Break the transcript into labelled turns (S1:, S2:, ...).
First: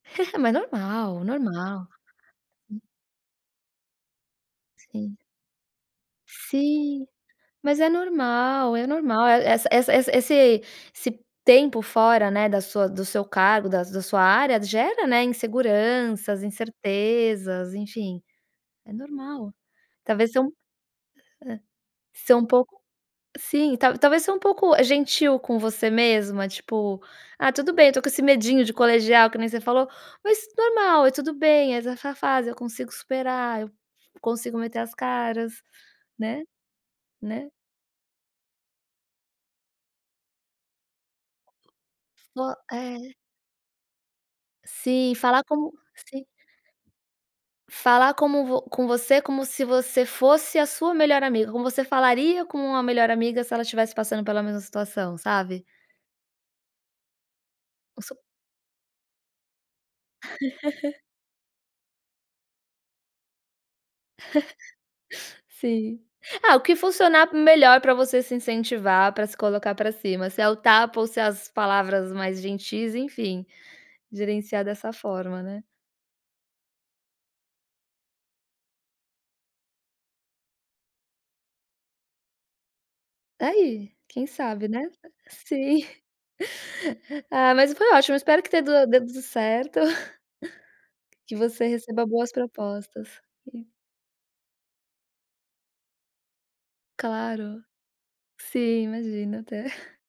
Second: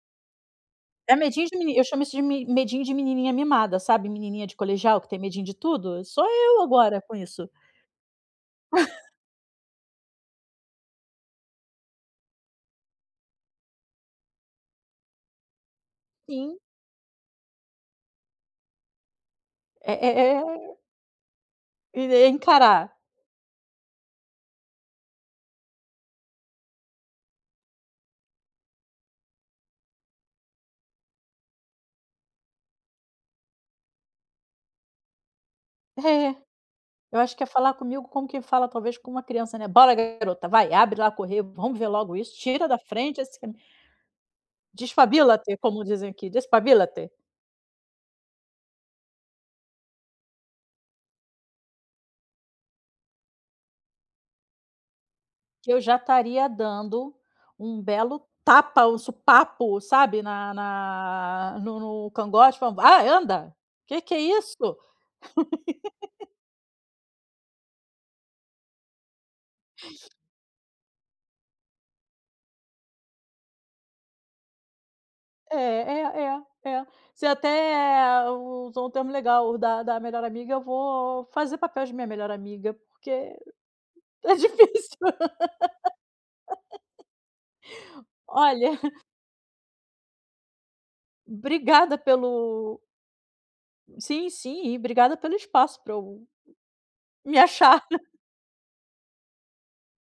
S1: Mas
S2: É
S1: normal,
S2: medinho de meni eu
S1: normal.
S2: chamo isso de me
S1: [unintelligible]
S2: medinho de menininha mimada, sabe? Menininha de colegial que
S1: Sim.
S2: tem medinho de tudo? Sou eu agora
S1: Sim,
S2: com isso.
S1: mas é normal. É normal essa essa esse esse tempo fora, né, da sua do seu cargo, das da sua área, gera, né, inseguranças,
S2: Sim.
S1: incertezas. Enfim, é normal.
S2: É é
S1: Talvez um hã.
S2: o E daí
S1: São um pouco
S2: encarar.
S1: sim, talvez ser um pouco, eh, gentil com você mesma. Tipo: "Ah, tudo bem eu tô com esse medinho de colegial, que nem você falou, mas normal. É tudo bem, essa fase eu consigo superar. Eu consigo meter as caras",
S2: É.
S1: né?
S2: Eu acho que é
S1: Né?
S2: falar comigo como quem fala talvez com uma criança, né? "Bora garota, vai. Abre lá. Correr. Vamos ver logo isso.
S1: Ou
S2: Tira da
S1: é.
S2: frente assim".
S1: Sim, falar
S2: Despabílate,
S1: como
S2: como dizem
S1: se
S2: aqui. Despabílate.
S1: Falar como com você como se você fosse a sua melhor amiga. Como você falaria com uma melhor amiga, se ela estivesse passando pela mesma situação, sabe?
S2: Eu já estaria dando um
S1: O s
S2: belo tapa, um supapo, sabe, na na no no cangote. "Vamos, vá anda. Que que é isso?"
S1: Sim. Ah, o que funcionar melhor para você se incentivar, para se colocar para cima. Se é o tapa ou se é as palavras mais gentis, enfim, gerenciar dessa forma,
S2: É
S1: né?
S2: é é é. Você até usou um termo legal. O da da melhor amiga, eu vou fazer papel de minha melhor amiga, porque
S1: Aí, quem
S2: tá
S1: sabe, né?
S2: difícil,
S1: Sim. Ah, mas foi ótimo. Espero que
S2: Olha
S1: tedo dê tudo certo que você
S2: Obrigada
S1: receba boas
S2: pelo
S1: propostas e
S2: Sim, sim. E obrigada pelo espaço para eu me
S1: Claro.
S2: achar.
S1: Sim, imagina. Até.